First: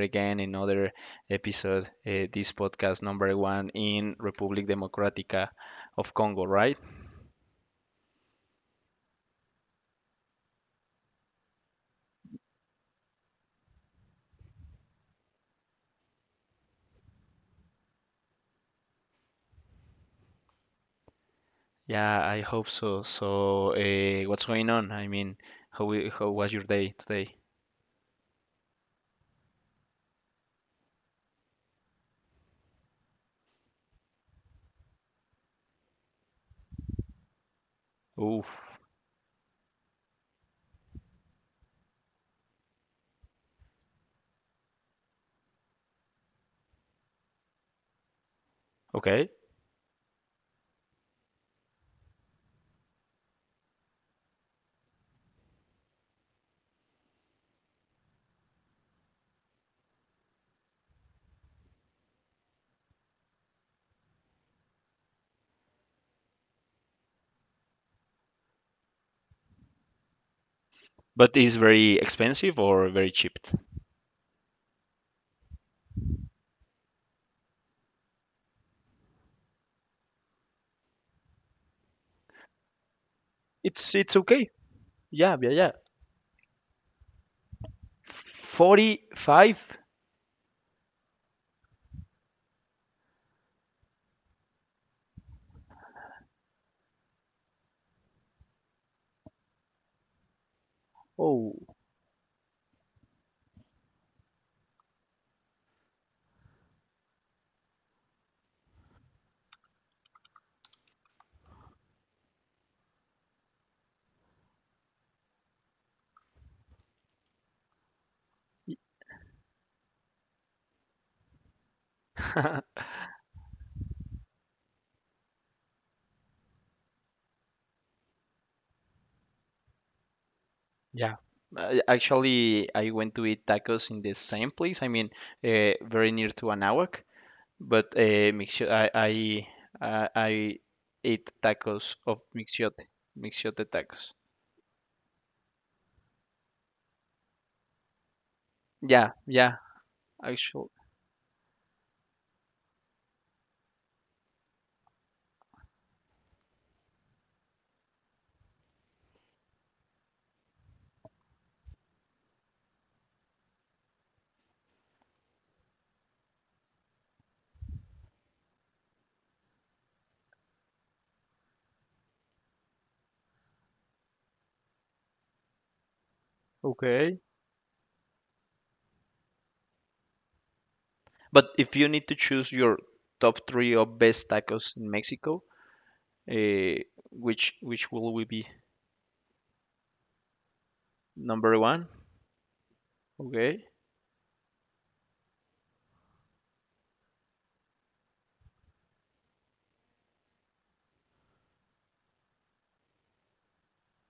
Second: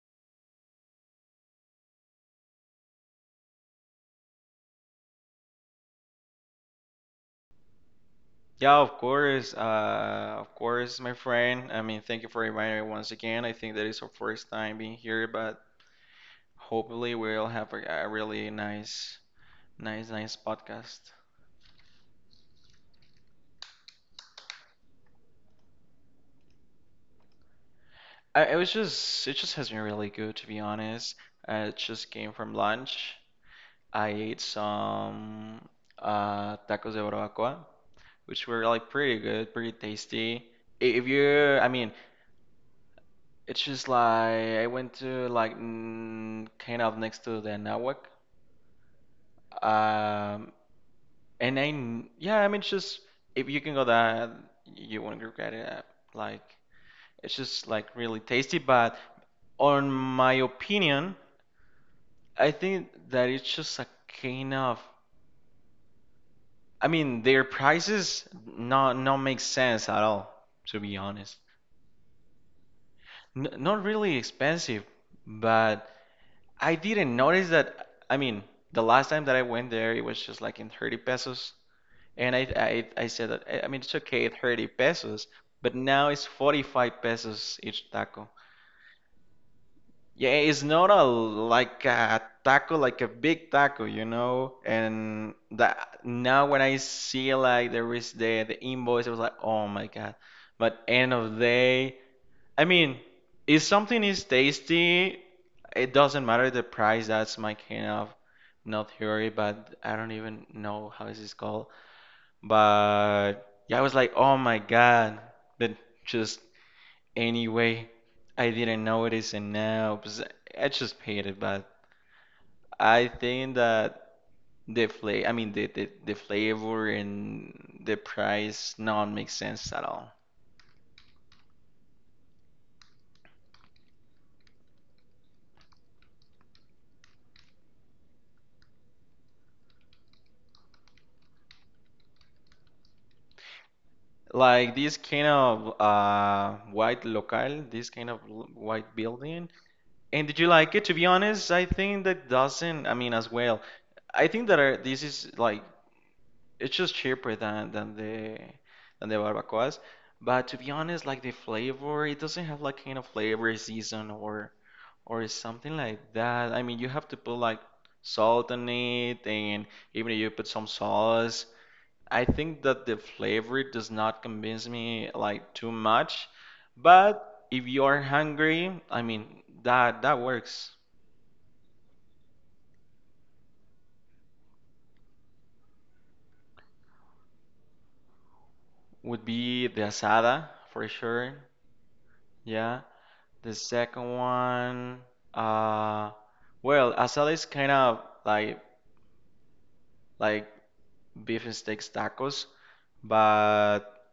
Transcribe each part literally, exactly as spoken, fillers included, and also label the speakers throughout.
Speaker 1: again in another episode. Uh, this podcast number one in Republic Democratica of Congo, right?
Speaker 2: Yeah, of course. Uh, of course, my friend. I mean, thank you for inviting me once again. I think that is our first time being here, but hopefully we'll have a, a really nice, nice, nice podcast.
Speaker 1: Yeah, I hope so. So, uh, what's going on? I mean, how we- how was your day today?
Speaker 2: I, it was just, it just has been really good, to be honest. I just came from lunch. I ate some uh, tacos de barbacoa, which
Speaker 1: Oof.
Speaker 2: were like pretty good, pretty tasty. I- If you, I mean, it's just like I went to like mm, kind of next to the Anáhuac.
Speaker 1: Okay.
Speaker 2: Um, and I, kn- yeah, I mean, it's just if you can go that, you won't regret it. uh, Like, it's just like really tasty. But on my opinion, I think that it's just a kind of, I mean, their prices not not make sense at all, to be honest.
Speaker 1: But is very expensive or very cheap?
Speaker 2: N not really expensive, but I didn't notice that. I mean, the last time that I went there, it was just like in thirty pesos. And I, I, I said that, I I mean, it's
Speaker 1: It's it's
Speaker 2: okay, it
Speaker 1: okay.
Speaker 2: thirty pesos,
Speaker 1: Yeah, yeah, yeah.
Speaker 2: but now it's forty-five pesos each taco.
Speaker 1: forty-five?
Speaker 2: Yeah, it's not a like a taco, like a big taco, you know? And that now when I see like there is the the invoice, I was like, oh my God. But end of the
Speaker 1: Oh.
Speaker 2: day, I mean, if something is tasty, it doesn't matter the price. That's my kind of not theory, but I don't even know how is this called. But yeah, I was like, oh my God, but just anyway, I didn't notice, and now 'cause I just hate it. But I think that the flavor, I mean, the, the the flavor and the price not make sense at all.
Speaker 1: Yeah. Uh, actually, I went to eat tacos in the same place. I mean, uh, very near to Anáhuac, but uh, mixio- I I uh, I ate tacos of mixiote, mixiote tacos.
Speaker 2: Like this kind of uh white local, this kind of l- white
Speaker 1: Yeah,
Speaker 2: building.
Speaker 1: yeah,
Speaker 2: And did you
Speaker 1: actually.
Speaker 2: like it? To be honest, I think that doesn't. I mean, as well, I think that uh, this is like it's just cheaper than than the than the barbacoas. But to be honest, like the flavor, it doesn't have like kind of flavor season or or something like that. I mean, you have to put like salt on it, and even if you put some sauce, I think that the flavor does not convince me like too much.
Speaker 1: Okay.
Speaker 2: But if you are hungry, I mean, that that works.
Speaker 1: But if you need to choose your top three of best tacos in Mexico, uh, which which will we be
Speaker 2: Would be the asada for sure.
Speaker 1: number one?
Speaker 2: Yeah. The
Speaker 1: Okay.
Speaker 2: second one, uh, well, asada is kind of like like beef and steaks tacos, but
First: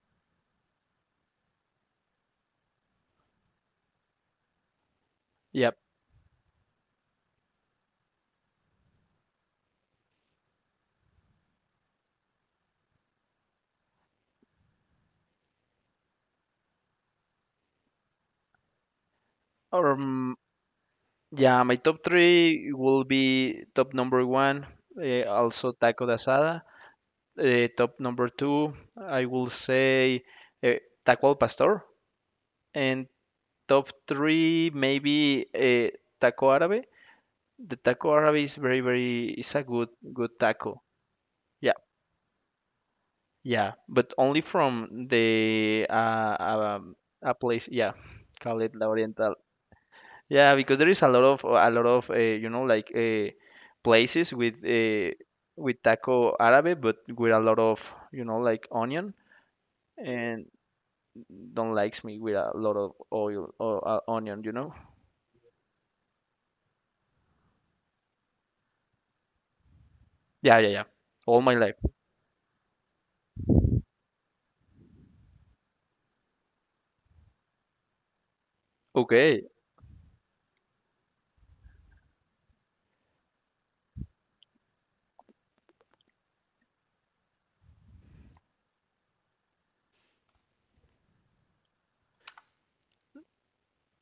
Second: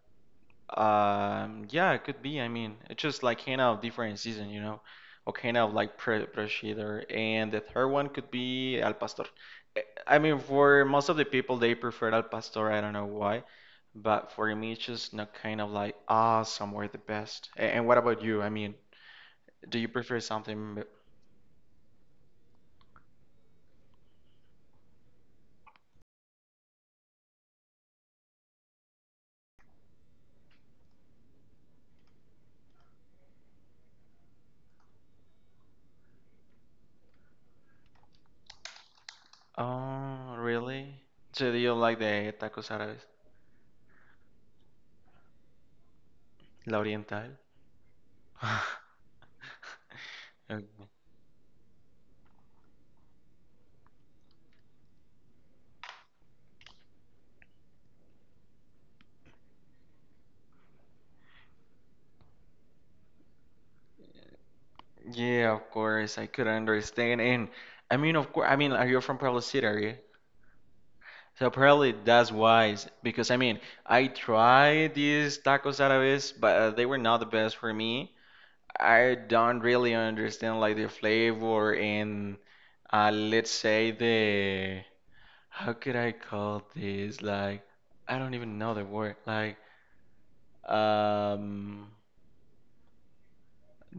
Speaker 2: um, yeah, it could be. I mean, it's just like kind of different season, you know, or kind of
Speaker 1: Yep.
Speaker 2: like pre prosciutto. And the third one could be al pastor. Eh, I mean, for most of the people, they prefer al pastor. I don't know why, but for me, it's just not kind of like ah, somewhere the best. A- And what about you? I mean, do you
Speaker 1: Or
Speaker 2: prefer something?
Speaker 1: yeah, my top three will be top number one, uh, also taco de asada. Uh, top number two, I will say uh, taco al pastor. And top three, maybe uh, taco árabe. The taco árabe is very, very, it's a good, good
Speaker 2: Oh,
Speaker 1: taco.
Speaker 2: really? So do you
Speaker 1: Yeah,
Speaker 2: like the tacos árabes?
Speaker 1: yeah, but only from the uh,
Speaker 2: La
Speaker 1: um, a
Speaker 2: Oriental?
Speaker 1: place, yeah, call it La Oriental. Yeah,
Speaker 2: Okay.
Speaker 1: because there is a lot of a lot of uh, you know like uh, places with uh, with taco árabe, but with a lot of you know like onion, and don't likes me with a lot of oil or uh, onion, you know.
Speaker 2: Yeah, of course. I could understand. And I mean, of course, I mean, are you from Pueblo City area?
Speaker 1: Yeah, yeah, yeah. All
Speaker 2: So
Speaker 1: my life.
Speaker 2: probably that's wise because I mean, I tried these tacos árabes, but uh, they were not the best for me. I
Speaker 1: Okay,
Speaker 2: don't really understand like the flavor and uh, let's say, the how could I call this? Like I don't even know the word. Like um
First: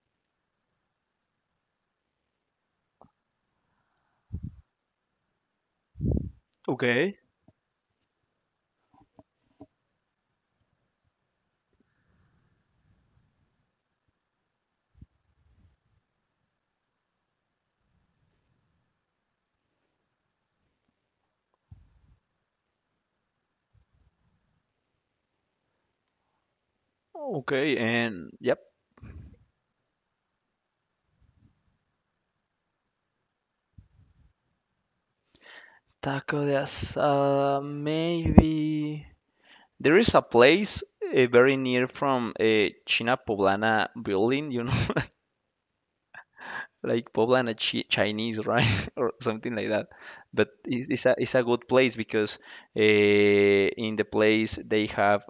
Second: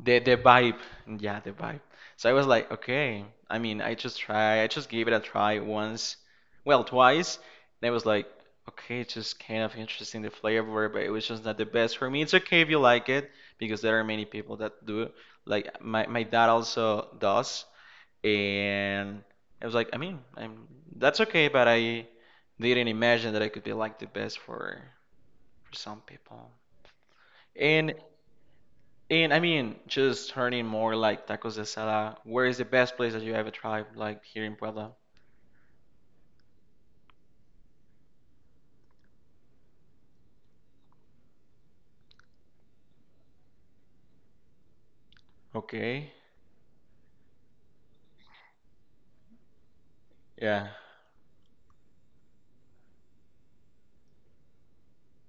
Speaker 2: the the vibe, yeah, the vibe. So I was like, okay, I mean, i just try I just gave it a try once, well,
Speaker 1: okay,
Speaker 2: twice, and I was like, okay, it's just kind of interesting the flavor, but it was just not the best for me. It's okay if you like it, because there are many people that do, like my, my dad also does. And I was like, I mean, I'm that's okay, but I didn't imagine that I could be like the best for for some people.
Speaker 1: okay,
Speaker 2: and
Speaker 1: and yep.
Speaker 2: And I mean, just turning more like tacos de asada, where is the best place that you ever tried, like here in Puebla?
Speaker 1: Taco de asada, maybe. There is a place uh, very near from uh, China Poblana building, you know.
Speaker 2: Okay,
Speaker 1: Like Poblana chi Chinese, right, or something like that. But
Speaker 2: yeah,
Speaker 1: it- it's a it's a good place because uh, in the place they have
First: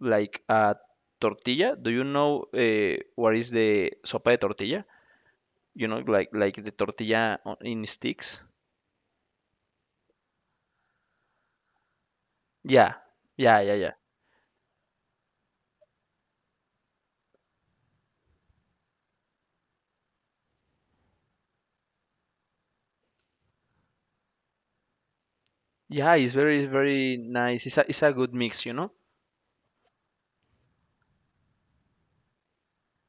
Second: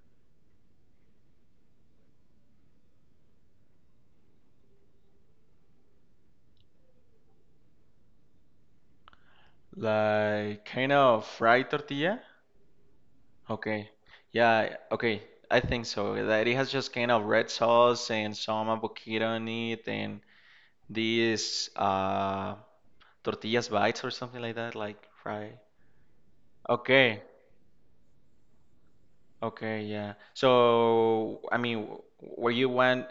Speaker 1: like a tortilla. Do you know uh, what is the sopa de tortilla? You know, like like the tortilla on- in sticks.
Speaker 2: like kind of fried tortilla.
Speaker 1: Yeah, yeah, yeah,
Speaker 2: Okay,
Speaker 1: yeah.
Speaker 2: yeah, okay, I think so. That it has just kind of red sauce and some avocado on it, and these uh tortillas bites or something like that, like fry.
Speaker 1: Yeah, it's very it's very
Speaker 2: Okay,
Speaker 1: nice. It's a it's a good mix, you know.
Speaker 2: okay, yeah. So, I mean, where you went.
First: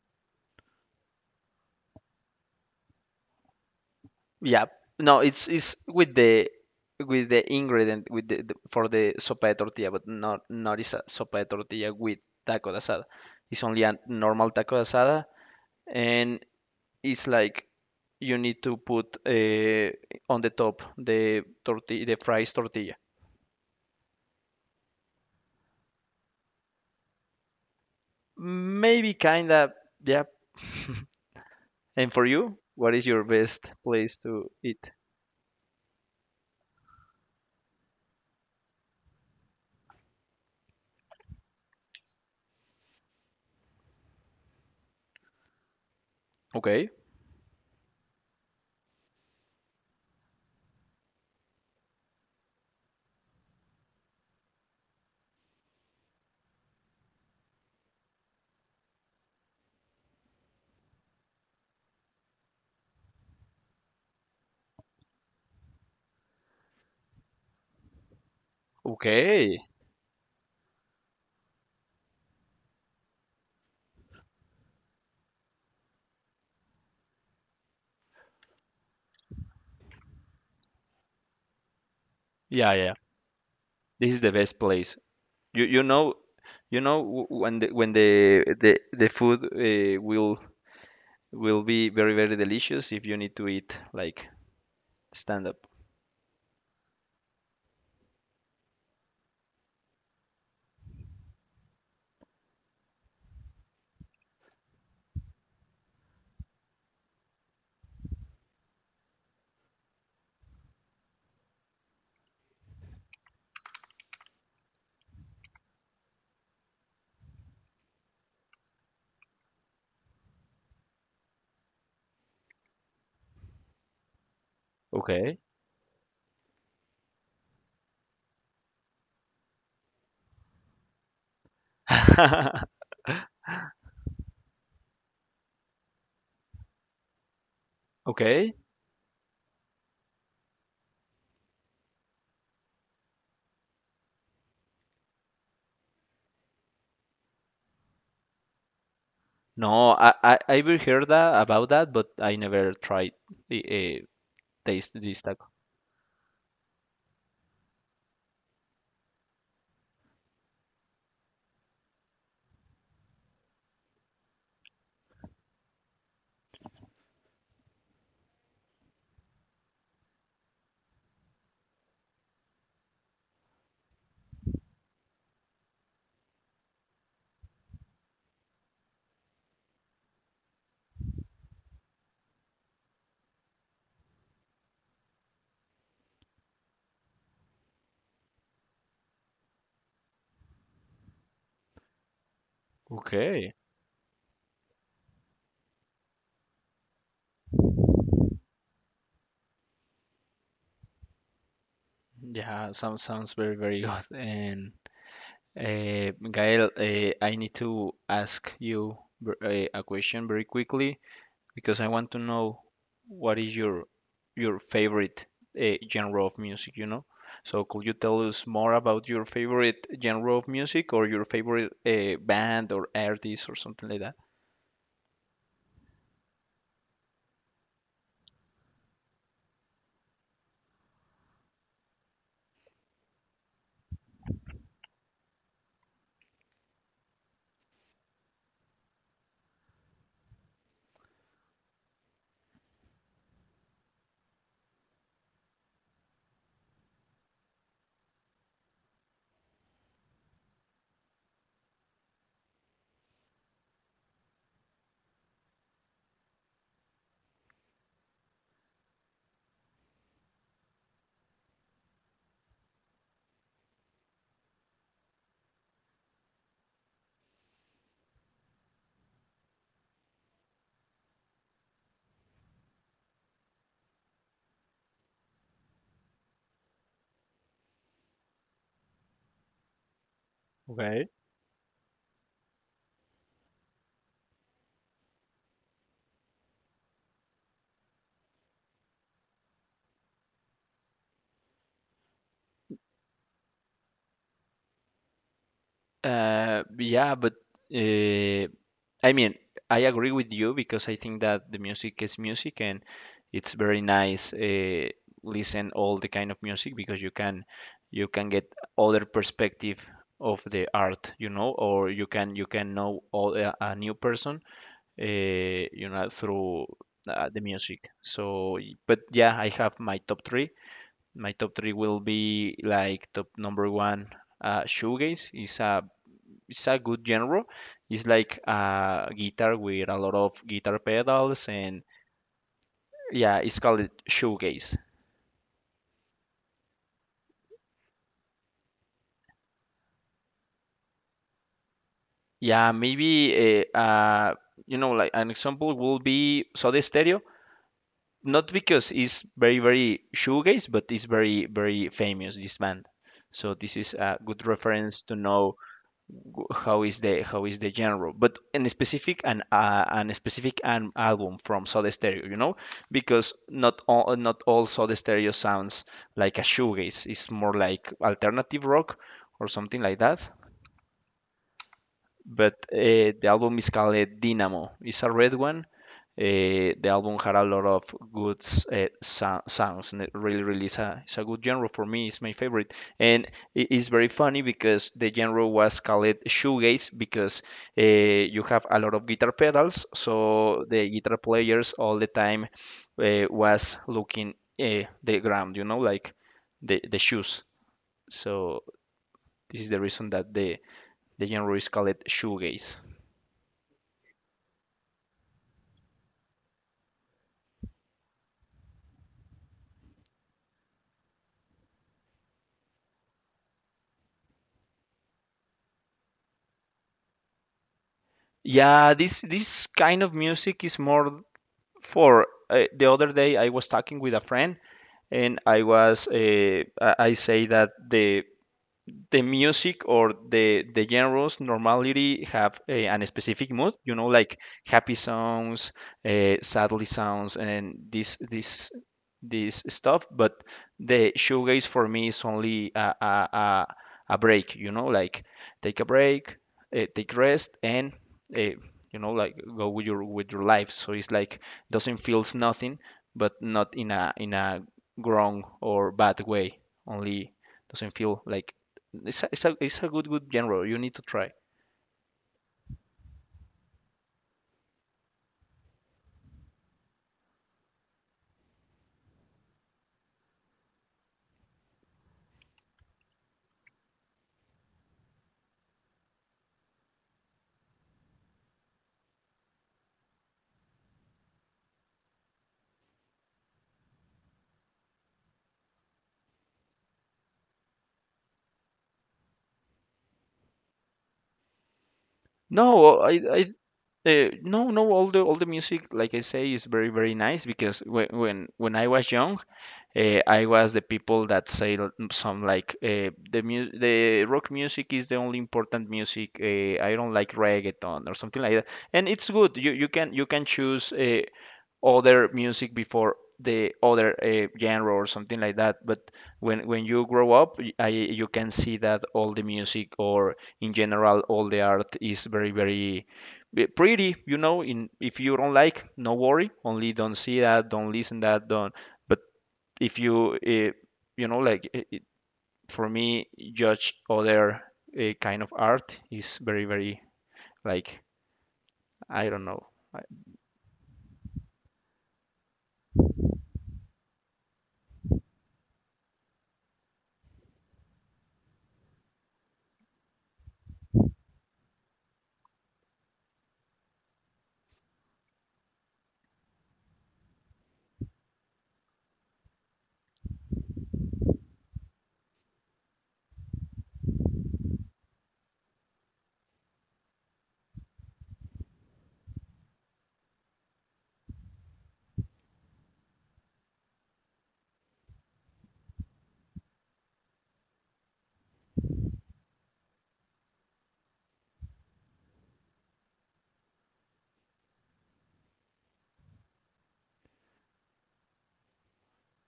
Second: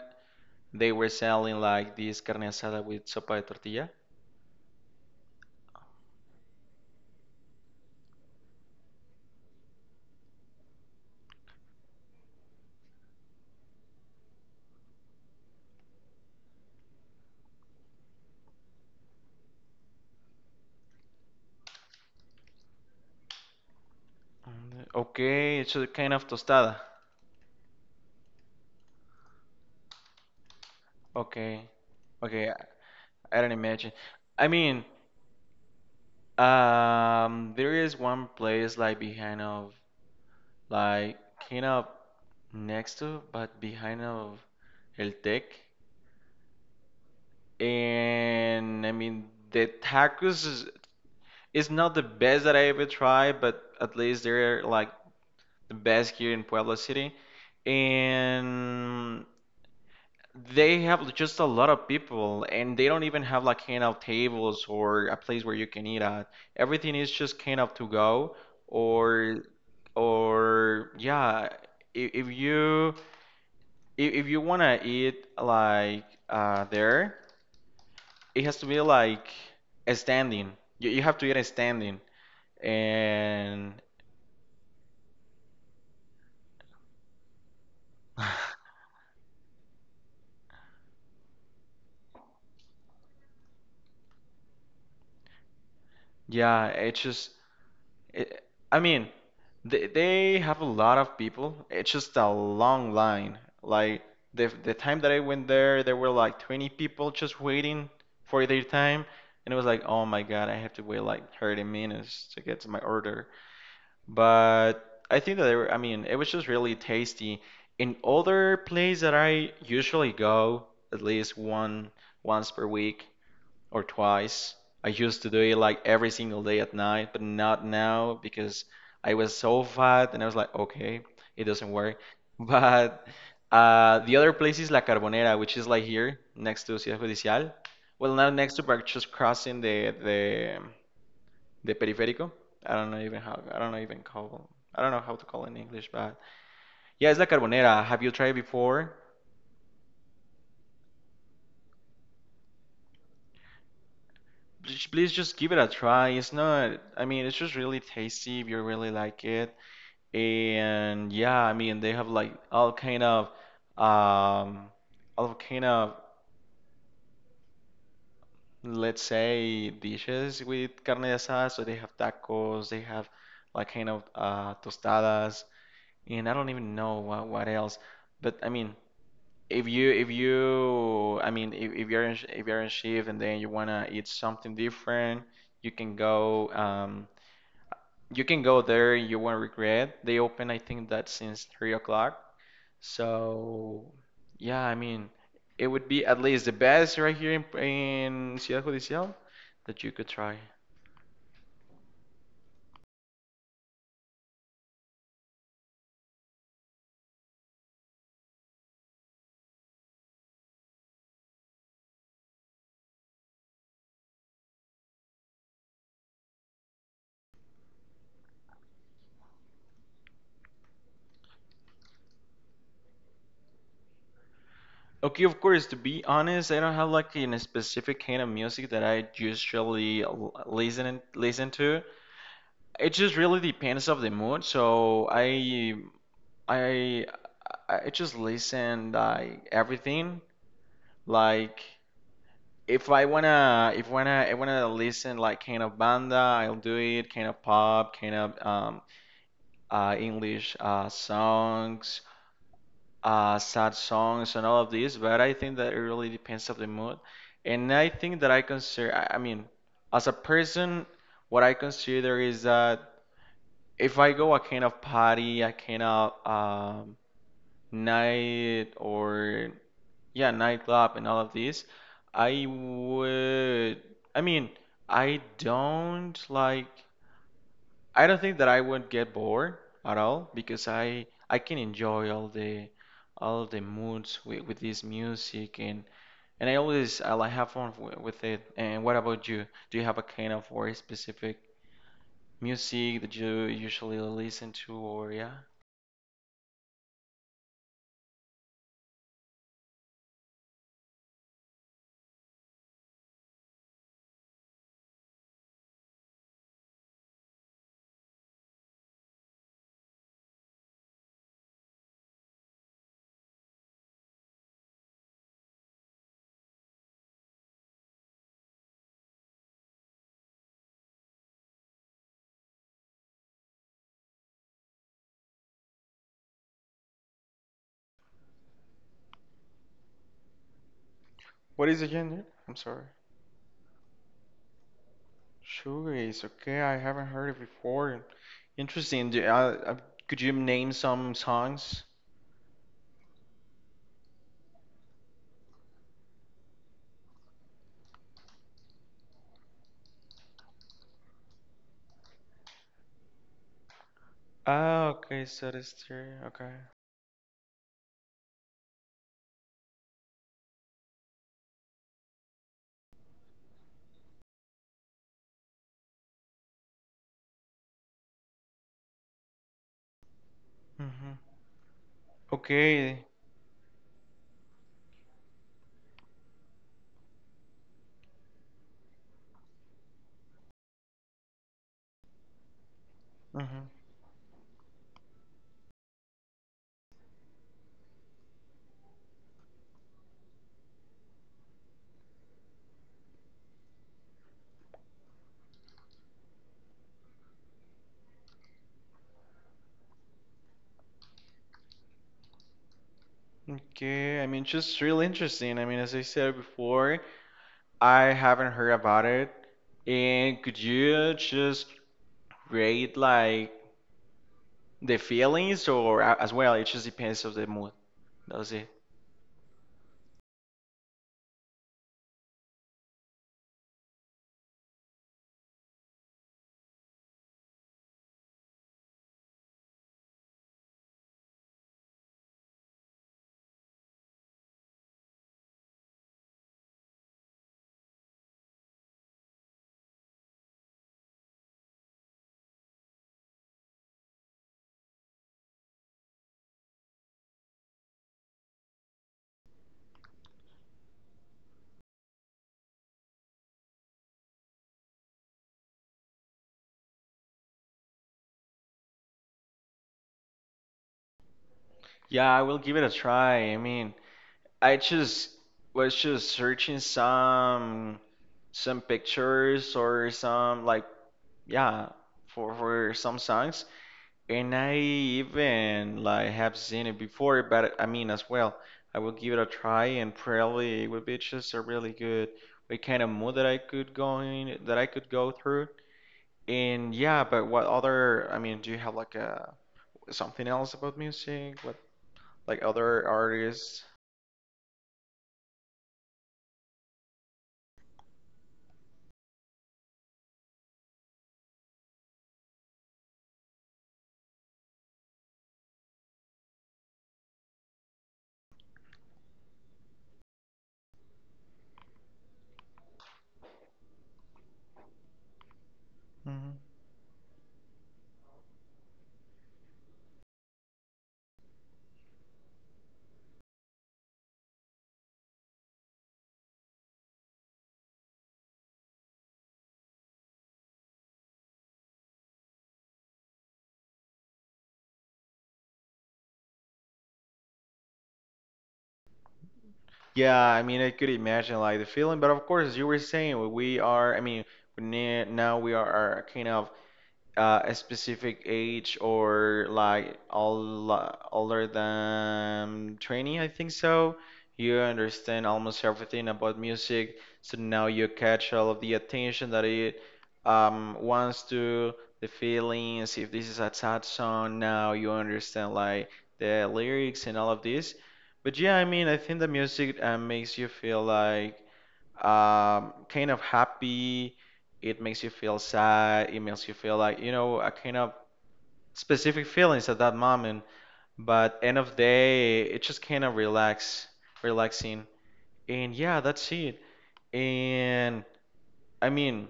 Speaker 2: They were selling like this carne asada with sopa de tortilla.
Speaker 1: Yeah. No, it's it's with the with the ingredient with the, the for the sopa de tortilla, but not not is a sopa de tortilla with taco de asada. It's only a normal taco de asada, and it's like you need to put uh, on the top the tortilla, the fries tortilla.
Speaker 2: Mm, okay, it's a kind of tostada.
Speaker 1: Maybe kinda, yeah.
Speaker 2: Okay.
Speaker 1: And for
Speaker 2: Okay,
Speaker 1: you, what is your
Speaker 2: I don't
Speaker 1: best
Speaker 2: imagine.
Speaker 1: place
Speaker 2: I
Speaker 1: to eat?
Speaker 2: mean, um, there is one place like behind of, like kind of next to, but behind of El Tec.
Speaker 1: Okay.
Speaker 2: And I mean, the tacos is, is not the best that I ever tried, but at least they're like the best here in Puebla City. And they have just a lot of people, and they don't even have like handout tables or a place where you can eat at. Everything is just kind of to go, or
Speaker 1: Okay.
Speaker 2: or yeah, if, if you if, if you wanna eat like uh there, it has to be like a standing. You you have to eat a standing,
Speaker 1: Yeah, yeah.
Speaker 2: and
Speaker 1: This is the best place. You you know you know w- when the when the the, the food uh, will will be very very delicious if you need to eat like stand up.
Speaker 2: yeah, it's just It, I mean, they, they have a lot of people. It's just a long line. Like the the time that I went there, there were like twenty people just waiting for their time, and it was like, oh my God, I have to wait like thirty minutes to get to my order. But I think that they were, I mean, it was just really tasty. In other place that I usually go, at least one once per week, or twice. I used to do
Speaker 1: Okay.
Speaker 2: it like every single day at night, but not now because I was so fat and I was like, okay, it doesn't work. But uh, the other place is La Carbonera, which is like here next to Ciudad Judicial. Well, not
Speaker 1: Okay.
Speaker 2: next to, but just crossing the the the periférico. I don't know even how I don't know even call I don't know how to call it in English, but yeah, it's La Carbonera. Have you tried it before?
Speaker 1: No, I I I've heard that about that, but I never tried uh,
Speaker 2: Please
Speaker 1: taste
Speaker 2: please
Speaker 1: this
Speaker 2: just
Speaker 1: taco.
Speaker 2: give it a try. It's not, I mean, it's just really tasty if you really like it. And yeah, I mean they have like all kind of um all kind of let's say dishes with carne asada. So they have tacos, they have like kind of uh tostadas, and I don't even know what what else. But I mean, if you if you I mean, if, if you're in, sh- if you're in shift and then you wanna eat something different, you can go um you can go there. You won't regret. They open I think that since three o'clock.
Speaker 1: Okay.
Speaker 2: So, yeah, I mean, it would be at least the best right here in, in Ciudad Judicial that you could try.
Speaker 1: Yeah, sounds sounds very very good. And uh, Gael, uh, I need to ask you ver- uh, a question very quickly. Because I want to know what is your your favorite uh, genre of music, you know? So could you tell us more about your favorite genre of music or your favorite uh, band or artist or something like that?
Speaker 2: Okay, of course, to be honest, I don't have like in a specific kind of music that I usually l- listen listen to. It just really depends of the mood. So I I I just listen like everything. Like if I wanna if wanna I wanna listen like kind of banda, I'll do it. Kind of pop, kind of um uh, English uh, songs, uh, sad songs, and all of these. But I think that it really depends of the mood. And I think that I consider, I I mean, as a person, what I consider is that if I go a kind of party, a kind of um, night or yeah, nightclub and all of these, I would, I mean, I don't like. I don't think that I would get bored at all, because I
Speaker 1: Okay.
Speaker 2: I can enjoy all the all the moods with, with this music, and and I always I like have fun w- with it. And what about you? Do you have a kind of very specific music that you usually listen to or yeah?
Speaker 1: Uh, yeah, but uh, I mean, I agree with you because I think that the music is music and it's very nice uh, listen all the kind of music because you can you can get other perspective of the art, you know, or you can you can know all, a, a new person, uh, you know, through uh, the music. So, y- but yeah, I have my top three. My top three will be like top number one, uh, shoegaze is a it's a good genre. It's like a guitar with a lot of guitar pedals,
Speaker 2: What is
Speaker 1: and
Speaker 2: the genre? I'm sorry.
Speaker 1: yeah, it's called shoegaze.
Speaker 2: Shoegaze. Okay, I haven't heard it before. Interesting. Do, uh, uh, could you name some songs?
Speaker 1: Yeah, maybe uh, uh, you know, like an example will be Soda Stereo. Not because it's very, very shoegaze, but it's very, very famous, this band. So this is a good
Speaker 2: Ah,
Speaker 1: reference to
Speaker 2: okay, so
Speaker 1: know
Speaker 2: that's true.
Speaker 1: w-
Speaker 2: Okay.
Speaker 1: how is the how is the genre but in a specific and uh, and a specific an album from Soda Stereo, you know, because not all not all Soda Stereo sounds like a shoegaze. It's more like alternative rock or something like that.
Speaker 2: Mm-hmm.
Speaker 1: But
Speaker 2: Okay.
Speaker 1: uh, the album is called eh, Dynamo. It's a red one. Uh, the album had a lot of good s- uh, sou- sounds, and it really, really is a, it's a good genre for me. It's my favorite, and
Speaker 2: Mm-hmm.
Speaker 1: it is very funny because the genre was called shoegaze because uh, you have a lot of guitar pedals, so the guitar players all the time uh, was looking uh, the ground, you know, like the the shoes. So this is the reason that the the genre is called shoegaze.
Speaker 2: Okay, I mean, just real interesting. I mean, as I said before, I haven't heard about it. And could you just rate like the feelings or a- as well? It just depends of the mood, does it?
Speaker 1: Yeah, this this kind of music is more for uh, the other day I was talking with a friend and I was uh, I I say that the the music or the the genres normally have a, an specific mood, you know, like happy songs, uh, sadly sounds and this this this stuff. But the shoegaze for me is only a, a, a, a break, you know, like take a break, uh, take rest, and uh, you know, like go with your with your life. So it's like doesn't feels nothing, but not in a in a wrong or bad way, only doesn't feel like it's a, it's a, it's a good good genre. You need to try.
Speaker 2: Yeah, I will give it a try. I mean, I just was just searching some some pictures or some like yeah for for some songs. And I even like have seen it before, but I mean as well, I will give it a try, and probably it would be just a really good what kind of mood that I could go in that I could go through. And yeah, but what other I mean, do you have like a something else about music? What, like
Speaker 1: No,
Speaker 2: other
Speaker 1: I I
Speaker 2: artists?
Speaker 1: uh, no no all the all the music like I say is very very nice because when when when I was young. Uh, I was the people that say l- mm, some like uh, the mu- the rock music is the only important music. Uh, I don't like reggaeton or something like that. And it's good. You you can you can choose uh, other music before the other uh, genre or something like that. But
Speaker 2: Mhm.
Speaker 1: when when you grow up, y- I you can see that all the music or in general all the art is very very be- pretty, you know. In if you don't like, no worry, only don't see that, don't listen that, don't. But if you eh, you know like it, it- for me judge other eh, kind of art is very very like I don't know. I-
Speaker 2: Yeah, I mean, I could imagine like the feeling, but of course, as you were saying, we we are, I mean, we ne- now we are kind of uh, a specific age or like all older than twenty, I think so. You understand almost everything about music, so now you catch all of the attention that it um, wants to, the feelings. If this is a sad song, now you understand like the lyrics and all of this. But yeah, I mean, I think the music uh, makes you feel like um, kind of happy. It makes you feel sad. It makes you feel like, you know, a kind of specific feelings at that moment. But end of day, it just kind of relax, relaxing. And yeah, that's it. And I mean,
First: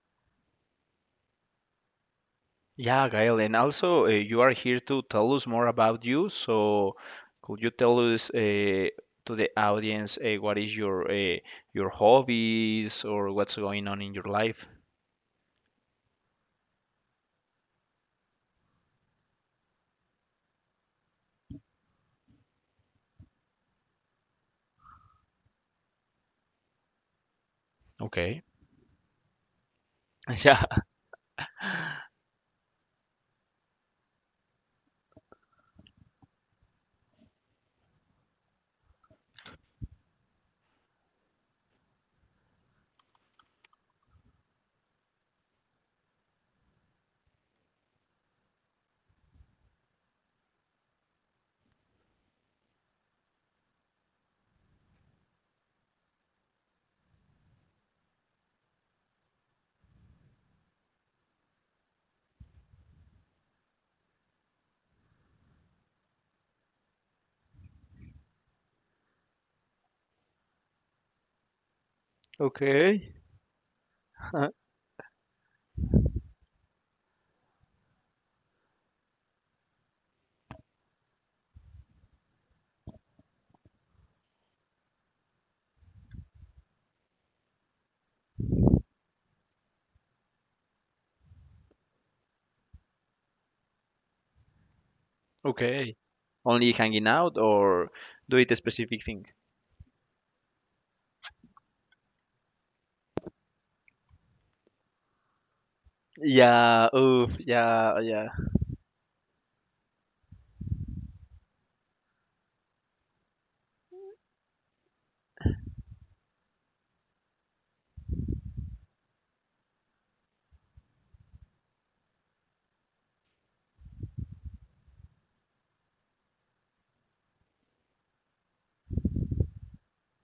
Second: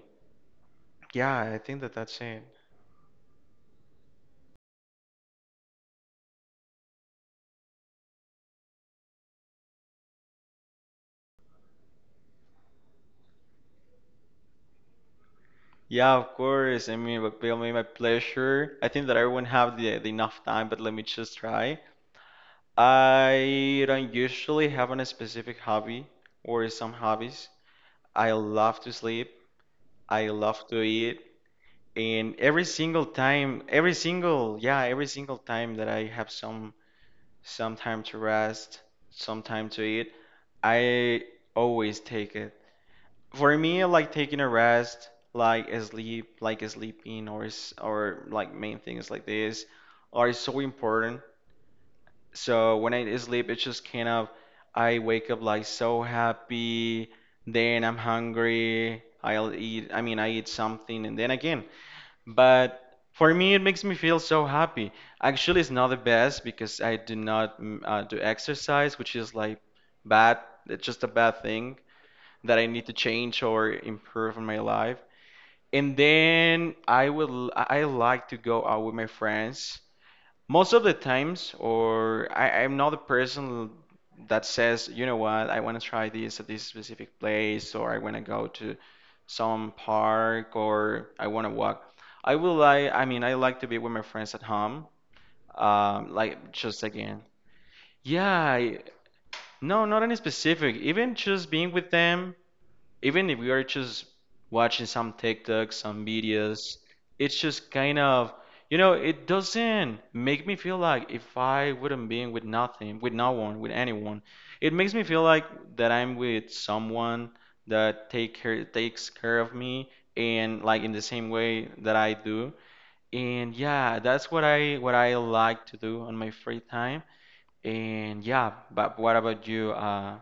Speaker 2: yeah, I think that that's it.
Speaker 1: Yeah, Gael, and also uh, you are here to tell us more about you. So could you tell us uh, to the audience uh, what is your uh, your hobbies or what's going on in your life?
Speaker 2: Yeah, of course. I mean, but it'll be my pleasure. I think that I won't have the, the enough time, but let me just try. I don't usually have a specific hobby or some hobbies. I
Speaker 1: Okay.
Speaker 2: love to sleep. I
Speaker 1: Yeah.
Speaker 2: love to eat. And every single time, every single, yeah, every single time that I have some some time to rest, some time to eat, I always take it. For me, like taking a rest, like a sleep, like a sleeping or s- or like main things like this are so important so when I sleep, it's just kind of I wake up like so happy, then I'm hungry, I'll eat, I mean, I eat something and then again. But for me, it makes me feel so happy. Actually, it's not the best because I do not mm, uh, do exercise, which is like bad. It's just a bad thing that I need to
Speaker 1: Okay.
Speaker 2: change or improve in my life. And then I would I I like to go out with my friends most of the times, or I, I'm not a person that says, you know what, I want to try this at this specific place, or I want to go to some park, or I want to walk. I will like, I mean, I like to be with my friends at home,
Speaker 1: Okay.
Speaker 2: um, like
Speaker 1: Only
Speaker 2: just
Speaker 1: hanging
Speaker 2: again.
Speaker 1: out or
Speaker 2: Yeah,
Speaker 1: do it a
Speaker 2: I,
Speaker 1: specific thing?
Speaker 2: no, not any specific. Even just being with them, even if we are just watching some TikToks, some videos,
Speaker 1: Yeah, oof,
Speaker 2: it's just kind
Speaker 1: yeah, yeah.
Speaker 2: of, you know, it doesn't make me feel like if I wouldn't be with nothing, with no one, with anyone, it makes me feel like that I'm with someone that take care takes care of me and like in the same way that I do. And yeah, that's what I what I like to do on my free time. And yeah, but what about you? Uh,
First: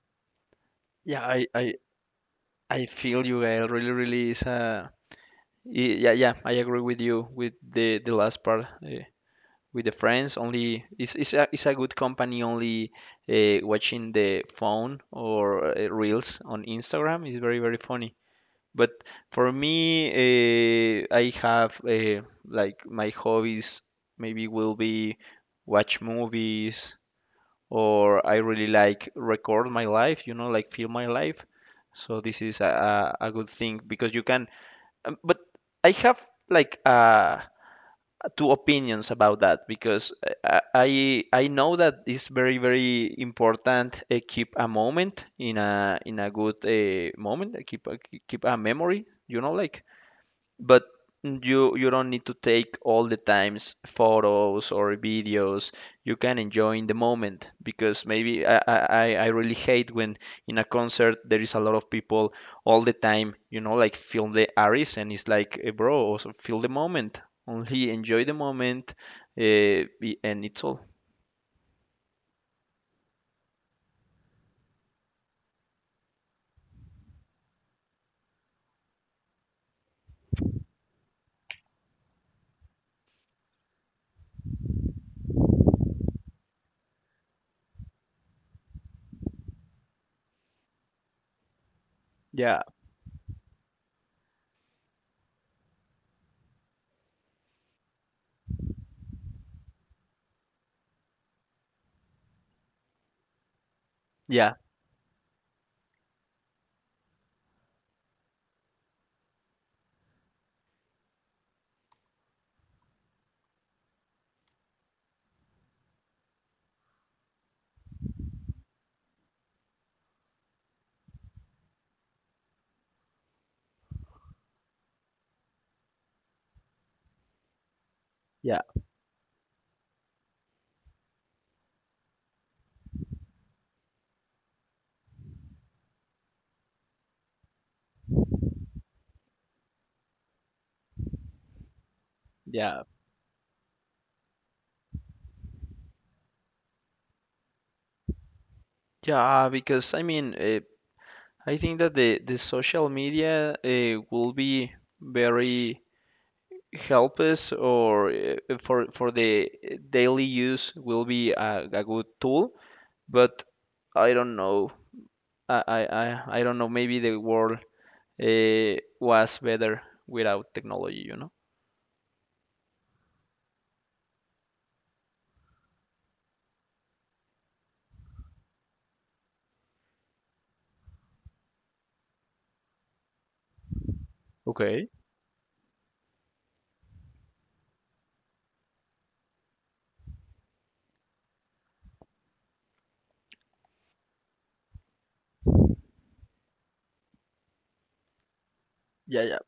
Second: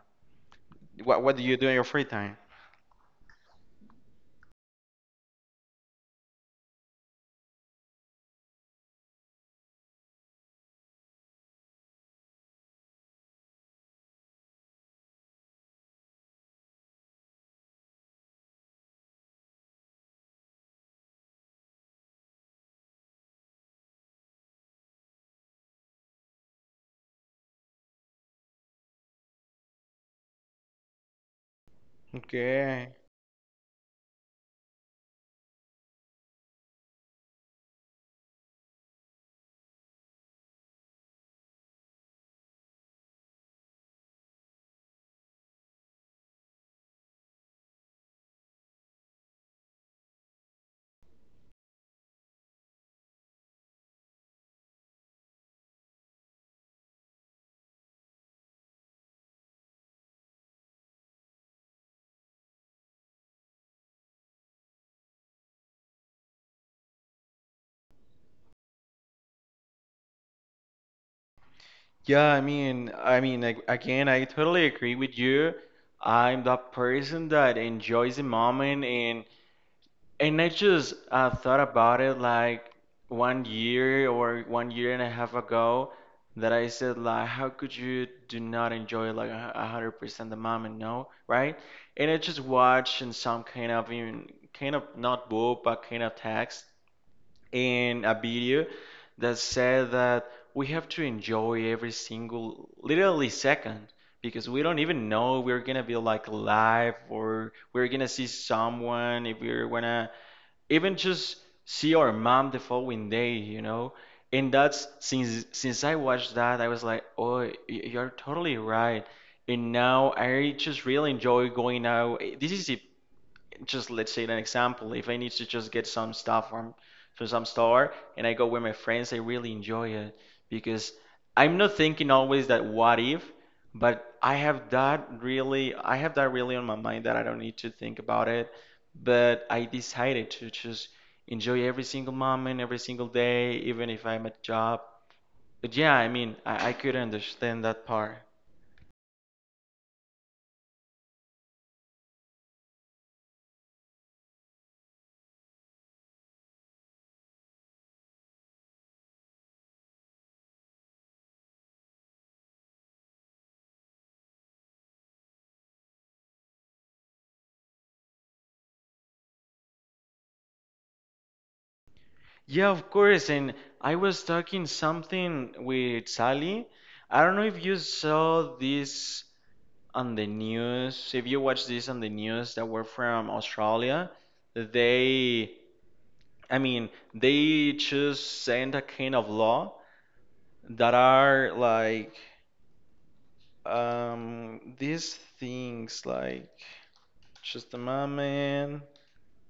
Speaker 2: what
Speaker 1: Yeah,
Speaker 2: what do
Speaker 1: I,
Speaker 2: you do
Speaker 1: I,
Speaker 2: in your free time?
Speaker 1: I feel you, Gael. Really, really is a. y- Yeah, yeah, I agree with you with the the last part uh, with the friends. Only it's it's a, it's a good company. Only uh, watching the phone or uh, reels on Instagram is very, very funny. But for me, uh, I have uh, like my hobbies. Maybe will be watch movies, or I really like record my life, you know, like film my life. So this is
Speaker 2: Okay.
Speaker 1: a, a good thing because you can. um, But I have like uh, two opinions about that because I I I know that it's very very important uh, keep a moment in a in a good uh, moment, uh, keep a, keep a memory. You know, like, but you you don't need to take all the times photos or videos. You can enjoy in the moment because maybe I, I I really hate when in a concert there is a lot of people, all the time you know like film the aries, and it's like eh, bro also feel the moment, only enjoy the moment, uh, and it's all.
Speaker 2: Yeah, I mean, I mean, like, again, I totally agree with you. I'm that person that enjoys the moment, and and I just uh, thought about it like one year or one year and a half ago that I said like, how could you do not enjoy like a a hundred percent the moment, no, right? And I just
Speaker 1: Yeah,
Speaker 2: watched in some kind of even kind of not book but kind of text in a video that said that we have to enjoy every single literally second because
Speaker 1: yeah,
Speaker 2: we don't even know we're gonna be like alive or we're gonna see someone if we're gonna even just see our mom the following day, you know. And that's since since I watched that, I was like, oh y- you're totally right, and now I just really enjoy going out. This is it. Just let's say an example, if I need to just get some stuff from from some store and I go with
Speaker 1: yeah,
Speaker 2: my friends, I really enjoy it because I'm not thinking always that what if, but i have that really I have that really on my mind that I don't need to think about it, but I decided to just enjoy every single moment, every
Speaker 1: yeah,
Speaker 2: single day, even if I'm at job. But yeah, I mean, i, I could understand that part.
Speaker 1: yeah, because I mean uh, I think that the the social media uh, will be very help us or uh, for for the daily use will be a, a good tool. But I don't know, i i I don't know, maybe the world uh, was better without technology, you know.
Speaker 2: Yeah, of course. And I was talking something with Sally. I don't know if you saw this on the news, if you watched this on the news that were from Australia.
Speaker 1: Okay.
Speaker 2: They, I mean, they just send a kind of law that are like um these things like just a moment,
Speaker 1: Yeah, yeah,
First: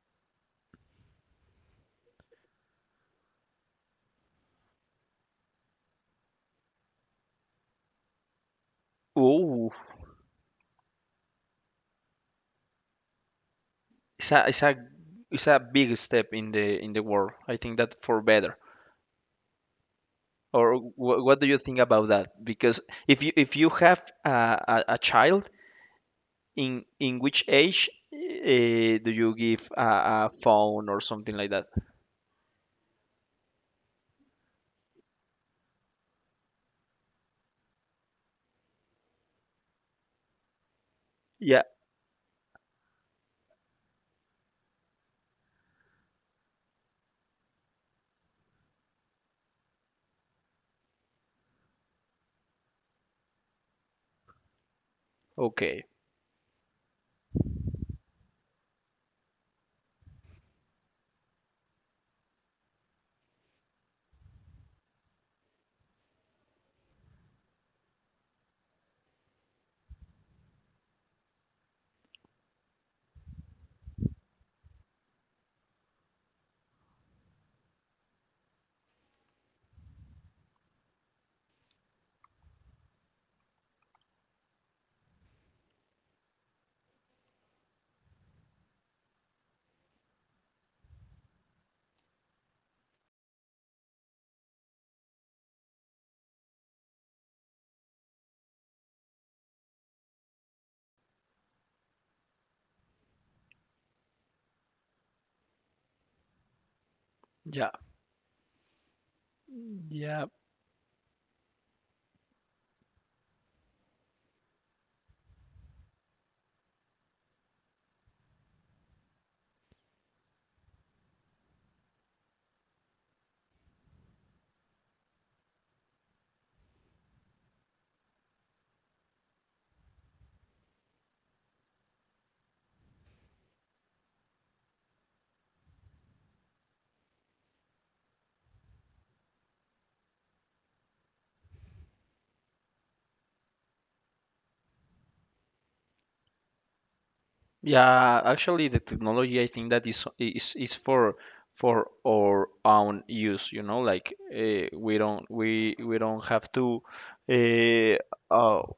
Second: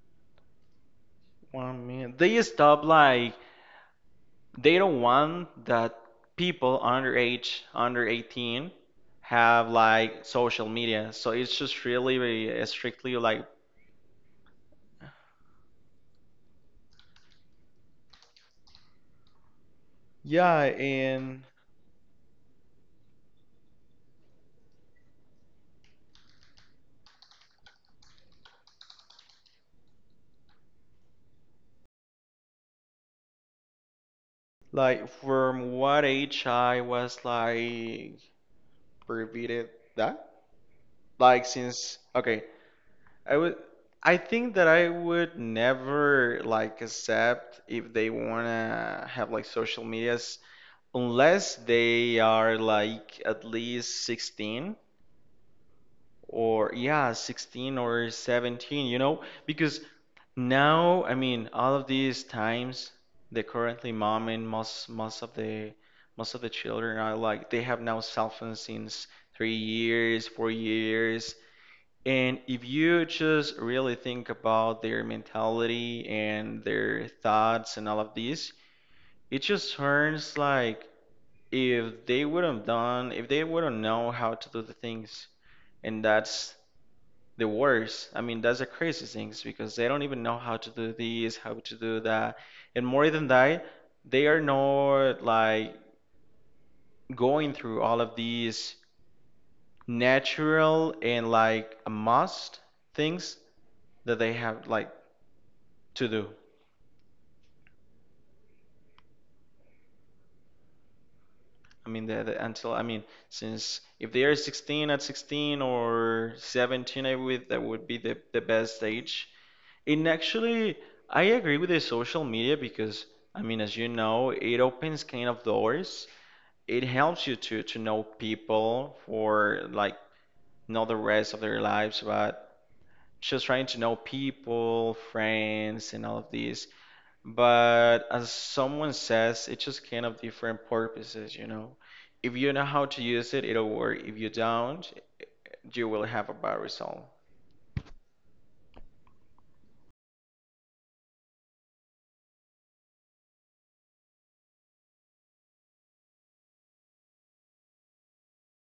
Speaker 2: one minute. They stop like they don't want that people under age, under eighteen, have
Speaker 1: oh,
Speaker 2: like social media, so it's just really very strictly like
Speaker 1: it's a it's a it's a big step in the in the world, I think that for better.
Speaker 2: yeah.
Speaker 1: Or wh- what
Speaker 2: And
Speaker 1: do you think about that? Because if you if you have a, a, a child. In in which age uh, do you give a, a phone or something like that?
Speaker 2: like from what age I was like prohibited that like
Speaker 1: Yeah.
Speaker 2: since okay, I would I think that I would never like accept if they wanna have like social medias unless they are like at least sixteen,
Speaker 1: Okay.
Speaker 2: or yeah, sixteen or seventeen, you know, because now, I mean, all of these times, the currently mom and most most of the most of the children are like they have now cell phones since three years, four years. And if you just really think about their mentality and their thoughts and all of this, it just turns like if they wouldn't done, if they wouldn't know how to do the things, and that's the worst. I mean, that's the crazy things because they don't even know how to do this, how to do that. And more than that, they are not like going through all of these natural and like a must things that they have like to do.
Speaker 1: Yeah. Yeah.
Speaker 2: I mean, the, the, until I mean, since if they are sixteen at sixteen or seventeen, I would that would be the, the best age. And actually, I agree with the social media because, I mean, as you know, it opens kind of doors. It helps you to to know people for like not the rest of their lives, but just trying to know people, friends, and all of these. But as someone says, it's just kind of different purposes, you know. If you know how to use it, it'll work. If you don't, you will have a bad result.
Speaker 1: Yeah. Actually, the technology I think that is is is for for our own use. You know, like uh, we don't we we don't have to. Uh, oh,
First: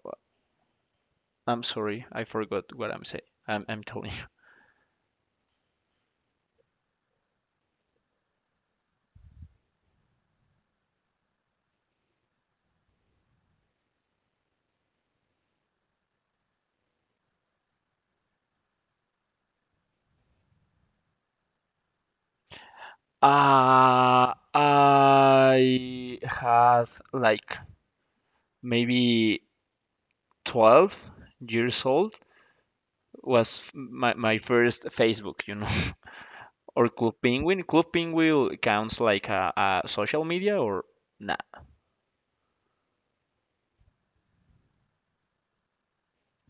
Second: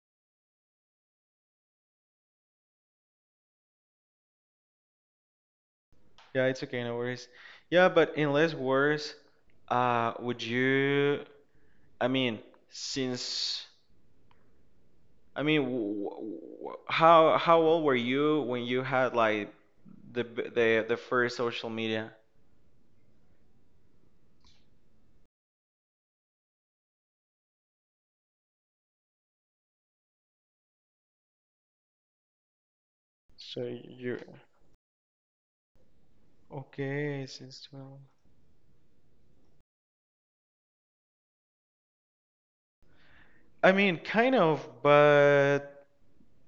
Speaker 1: I'm sorry. I forgot what I'm saying. I'm I'm telling you.
Speaker 2: Yeah, it's okay, no worries. Yeah, but in less words, uh, would you? I mean, since I mean, w w how how old were you when you had like the b- the the first social media?
Speaker 1: Uh, I had like maybe twelve years old was
Speaker 2: So
Speaker 1: f- my,
Speaker 2: you
Speaker 1: my first Facebook, you know, or Club
Speaker 2: okay since
Speaker 1: Penguin. Club
Speaker 2: twelve.
Speaker 1: Penguin counts like a, a social media or nah.
Speaker 2: I mean, kind of, but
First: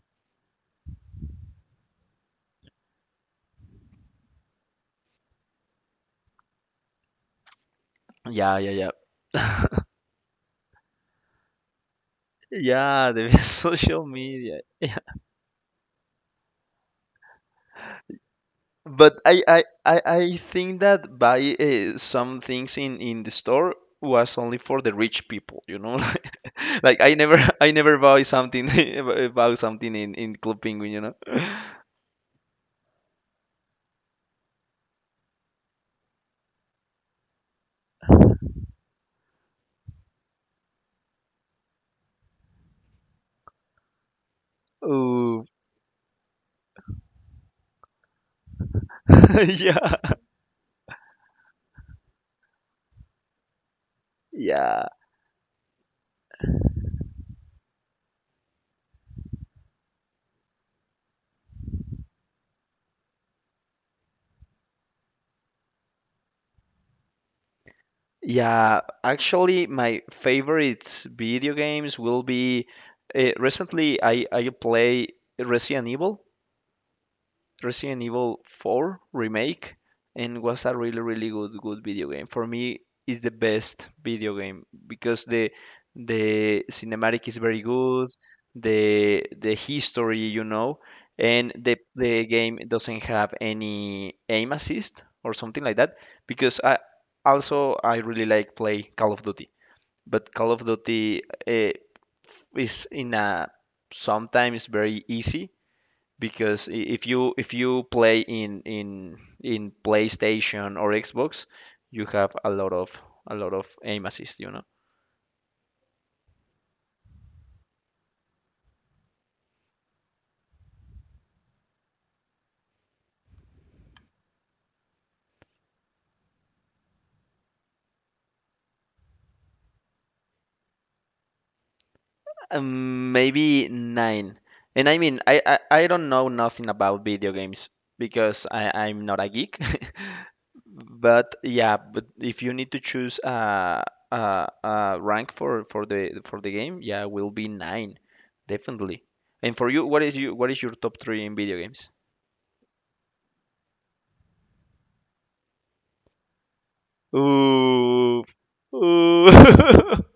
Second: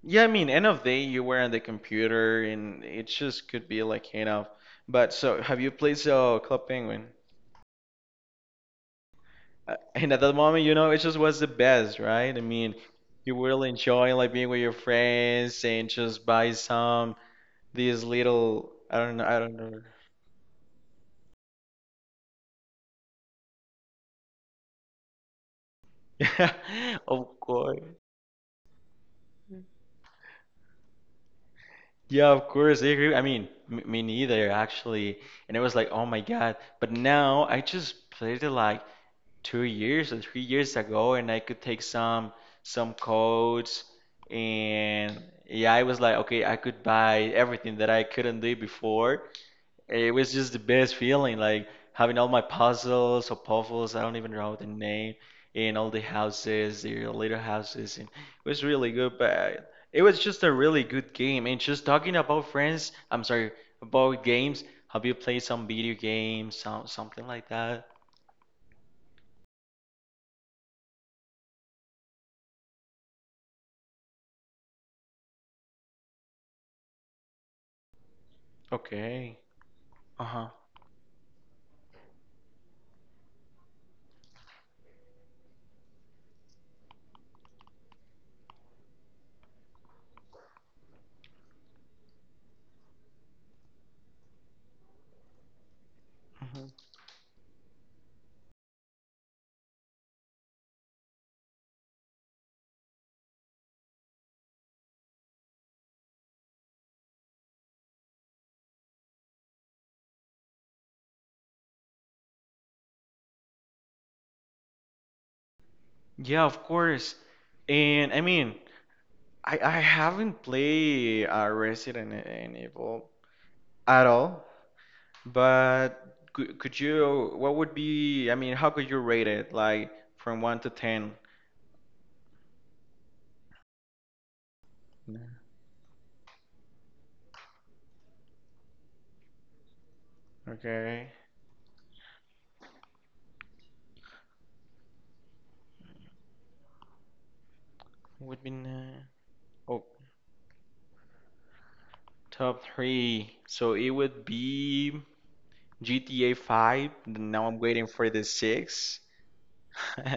Speaker 2: yeah, I mean, end of day you were on the computer and it just could be like hangout. But so have you played so Club Penguin?
Speaker 1: Yeah, yeah, yeah.
Speaker 2: Uh, And at that moment, you know, it just was the best, right? I mean,
Speaker 1: Yeah, the
Speaker 2: you will
Speaker 1: social
Speaker 2: enjoy like being
Speaker 1: media.
Speaker 2: with your
Speaker 1: Yeah.
Speaker 2: friends and just buy some these little I don't
Speaker 1: But
Speaker 2: know, I
Speaker 1: I,
Speaker 2: don't
Speaker 1: I,
Speaker 2: know.
Speaker 1: I, I think that buy uh, some things in, in the store was only for the rich people, you know?
Speaker 2: Yeah,
Speaker 1: Like like I never
Speaker 2: of
Speaker 1: I
Speaker 2: course.
Speaker 1: never buy something buy something in, in Club Penguin, you know?
Speaker 2: Yeah, of course, I agree. I mean, m me neither actually. And it was like, oh my God. But now I just played it like two years or three years ago, and I could take some some codes, and
Speaker 1: Ooh.
Speaker 2: yeah, I was like, okay, I could buy everything that I couldn't do before.
Speaker 1: Yeah.
Speaker 2: It was just the best feeling, like having all my puzzles or puzzles, I don't even know the
Speaker 1: Yeah.
Speaker 2: name, and all the houses, the little houses, and it was really good, but it was just a really good game. And just talking about friends, I'm sorry, about games, have you played some video games, some, something like that?
Speaker 1: Yeah, actually, my favorite video games will be uh, recently I I play Resident Evil. Resident Evil four
Speaker 2: Okay.
Speaker 1: remake, and
Speaker 2: Uh-huh.
Speaker 1: was a really really good good video game. For me, it's the best video game because the the cinematic is very good, the the history, you know, and the the game doesn't have any aim assist or something like that because
Speaker 2: Hmm.
Speaker 1: I also I really like play Call of Duty, but Call of Duty uh, is in a sometimes very easy because i- if you if you play in in in PlayStation or Xbox, you have a lot of a lot of aim assist, you know.
Speaker 2: Yeah, of course. And I mean, I, I haven't played uh, Resident E-, Evil at all. But could, could you, what would be, I mean, how could you rate it? Like from one to ten?
Speaker 1: Um, maybe nine. And I mean,
Speaker 2: No.
Speaker 1: I, I I don't know nothing about video games because I I'm not a geek.
Speaker 2: Okay.
Speaker 1: But yeah, but if you need to choose a a, a rank for for the for the game, yeah, will be nine,
Speaker 2: Would be nine.
Speaker 1: definitely. And for
Speaker 2: Oh,
Speaker 1: you, what is you what is your top three in video games?
Speaker 2: top three. So it would be G T A five. Now I'm waiting for
Speaker 1: Ooh.
Speaker 2: the six.
Speaker 1: Ooh.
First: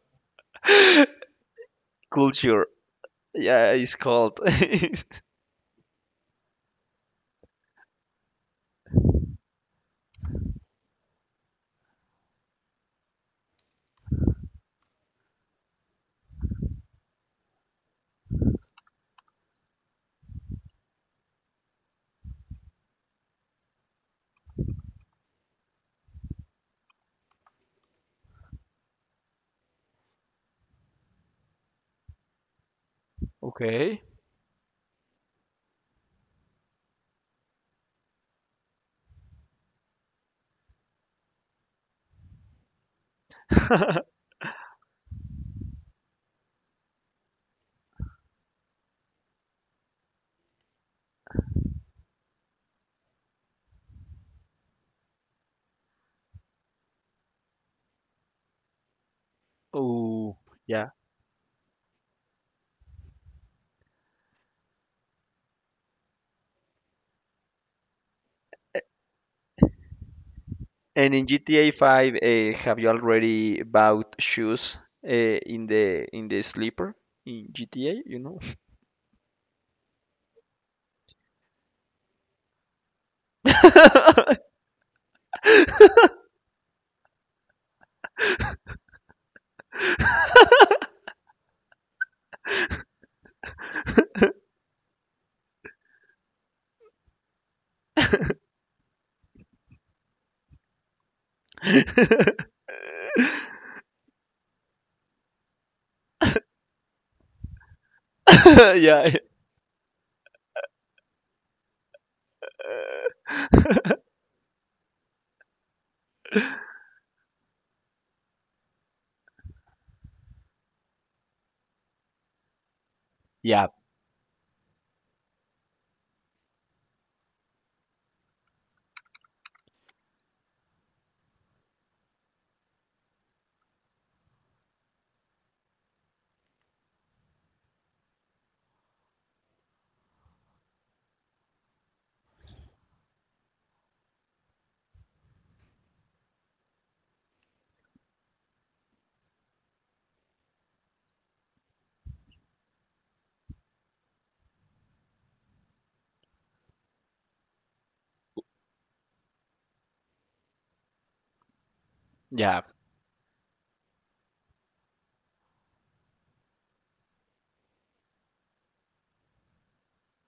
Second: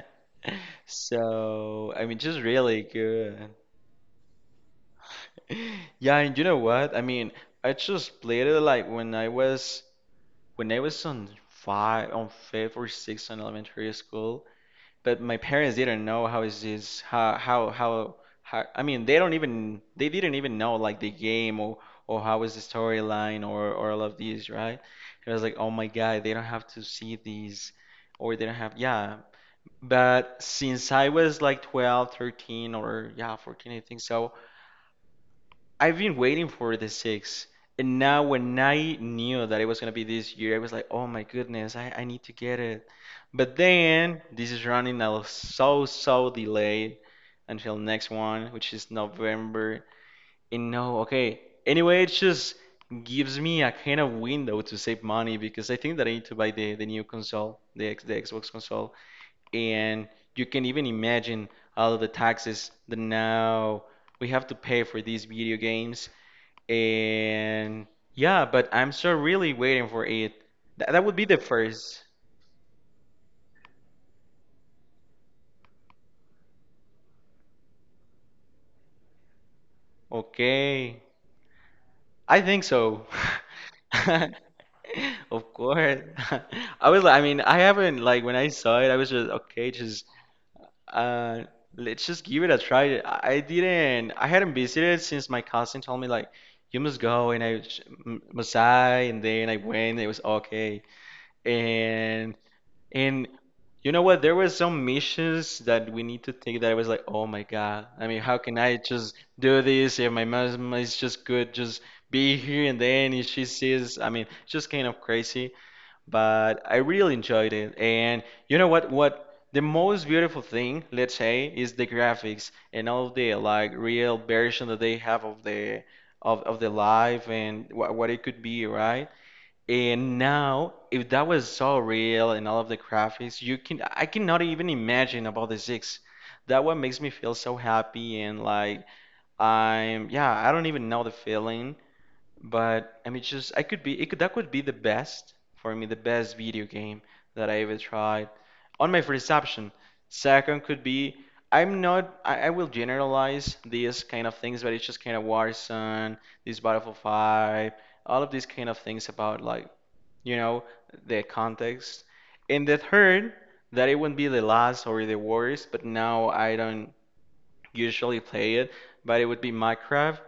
Speaker 2: So, I mean, just
Speaker 1: Culture.
Speaker 2: really good.
Speaker 1: Yeah, it's called.
Speaker 2: Yeah, and you know what? I mean, I just played it like when I was when I was on five, on fifth or sixth in elementary school. But my parents didn't know how is this how how how how I mean they don't even they didn't even know like the game or or how is the storyline or or all of these, right? It was like oh my God, they don't have to see these or they don't have, yeah. But since I was like twelve thirteen or yeah fourteen I think
Speaker 1: Okay.
Speaker 2: so, I've been waiting for the six, and now when I knew that it was gonna be this year, I was like, oh my goodness, I, I need to get it. But then this is running out so so delayed until next one, which is November. And no, okay. Anyway, it just gives me a kind of window to save money because I think that I need to buy the, the new console, the X, the Xbox console, and
Speaker 1: Oh,
Speaker 2: you can even
Speaker 1: yeah.
Speaker 2: imagine all of the taxes that now we have to pay for these video games. And yeah, but I'm still really waiting for it. Th That
Speaker 1: And
Speaker 2: would be
Speaker 1: in
Speaker 2: the
Speaker 1: G T A
Speaker 2: first.
Speaker 1: five, uh, have you already bought shoes uh, in the in the sleeper in G T A, you know?
Speaker 2: Okay. I think so. Of course. I was like, I mean, I haven't like when I saw it, I was just okay, just uh let's just give it a try. I I didn't I hadn't visited since my cousin told me like you must go and I was- m- must I, and then I went, it was okay. And And you know what? There were some missions that we need to take that I was like, oh my God. I mean, how can I
Speaker 1: Yeah,
Speaker 2: just do this? If my mom is just good, just be here and then if she sees, I mean, just kind of crazy. But I really enjoyed it. And you know what? What the most beautiful thing, let's say, is the graphics and all the
Speaker 1: yeah,
Speaker 2: like real version that they have of the of, of the life and what, what it could be, right? And now, if that was so real and all of the graphics, you can I cannot even imagine about the six. That what makes me feel so happy and like I'm yeah, I don't even know the feeling. But I mean, it's just I could be it could that could be the best for me, the best video game that I ever tried on my first option. Second could be I'm not I, I will generalize these kind of things, but it's just kind of Warzone, this Battlefield five, all of these kind of things about like you know the context.
Speaker 1: yeah,
Speaker 2: And the third, that it wouldn't be the last or the worst, but now I don't usually play it, but it would be Minecraft.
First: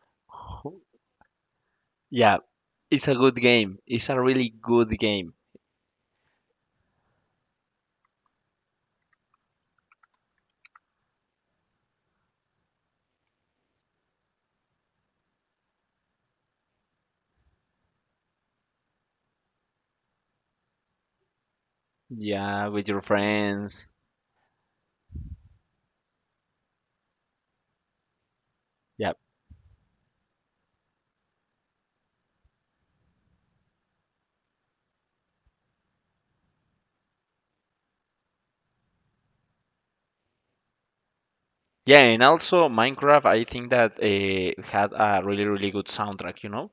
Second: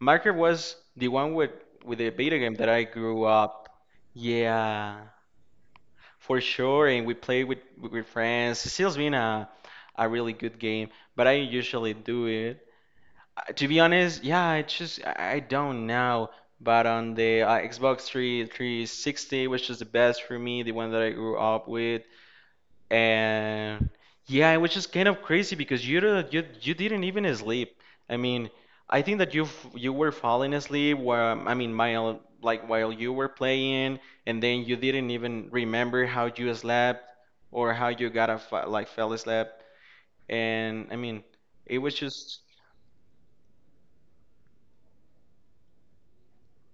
Speaker 2: Marker was the one with with the video
Speaker 1: yeah.
Speaker 2: game that I
Speaker 1: It's a
Speaker 2: grew
Speaker 1: good
Speaker 2: up.
Speaker 1: game. It's a really good
Speaker 2: Yeah,
Speaker 1: game.
Speaker 2: for sure. And we played with with friends. It's still been a a really good game, but I usually do it. Uh, To be honest, yeah, I just I I don't know. But on the uh, Xbox 3 360, which is the best for me, the one that I grew up with,
Speaker 1: Yeah, with your
Speaker 2: and
Speaker 1: friends.
Speaker 2: yeah, it was just kind of crazy because you don't- you you didn't even sleep. I mean, I
Speaker 1: Yeah.
Speaker 2: think that you f- you were falling asleep while I mean, while like while you were playing, and then you didn't even remember how you slept or how you got a fa- like fell asleep. And I mean, it was
Speaker 1: Yeah, and
Speaker 2: just
Speaker 1: also Minecraft, I think that uh, had a really really good soundtrack, you know?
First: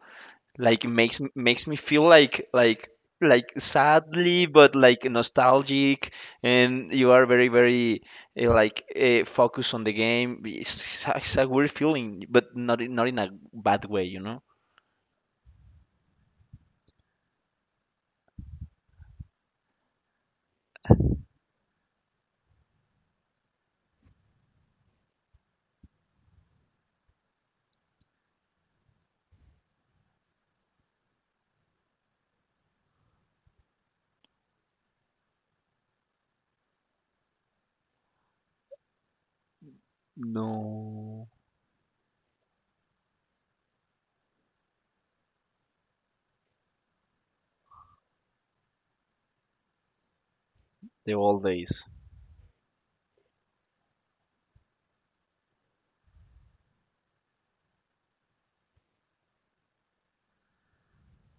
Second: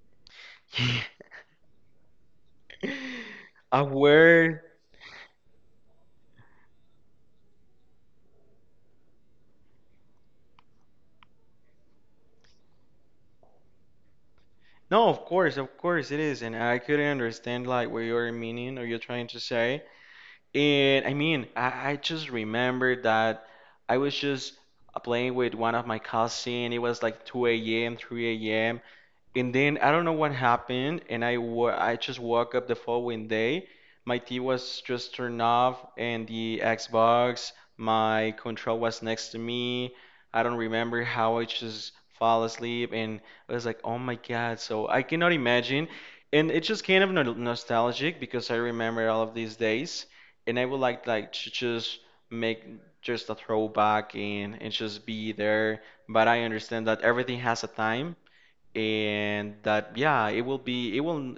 Speaker 1: Like makes makes me feel like like like
Speaker 2: a
Speaker 1: sadly
Speaker 2: word.
Speaker 1: but like nostalgic, and you are very very uh, like uh, focused on the game. It's, it's a weird feeling, but not in- not in a bad way, you know?
Speaker 2: No, of course, of course it is, and I couldn't understand like what you are meaning or you're trying to say. And I mean, I, I just remember that I was just uh, playing with one of my cousins. It was like two a m, three a m. And then I don't know what happened, and I wa- I just woke up the following day. My T V was just turned off, and the Xbox, my control was next to me. I don't remember
Speaker 1: No,
Speaker 2: how I just fall asleep, and I was like, oh my God. So I cannot imagine. And it's just kind of no nostalgic because I remember all of these days and I would like
Speaker 1: the
Speaker 2: like
Speaker 1: old
Speaker 2: to
Speaker 1: days.
Speaker 2: just make just a throwback and and just be there. But I understand that everything has a time, and that yeah, it will be it will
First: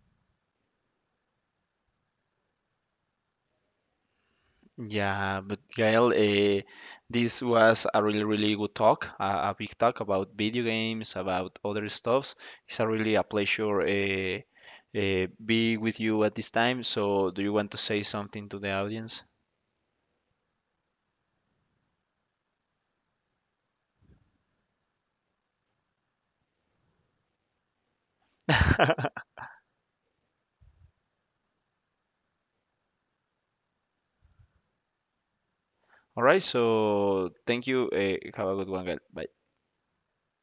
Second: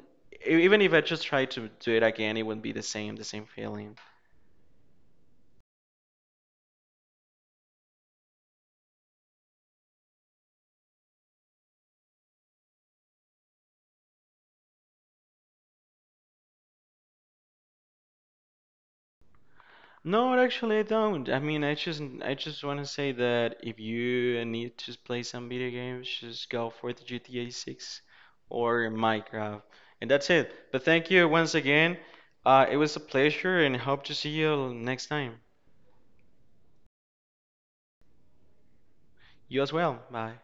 Speaker 2: e- even if I just try to do it again, it wouldn't be the same the same feeling.
Speaker 1: Yeah, but Gael, uh, this was a really, really good talk, uh, a big talk about video games, about other stuffs. It's a really a pleasure uh, uh, be with you at this time. So, do you want to say something to the audience?
Speaker 2: No, actually, I don't. I mean, I just I just want to say that if you need to play some video games, just go for the G T A six or
Speaker 1: All
Speaker 2: Minecraft, and that's it. But thank you once again. Uh, it was a pleasure, and hope to see you next time.
Speaker 1: right, so thank you. Uh, have a good one, Gael. Bye.
Speaker 2: You as well. Bye.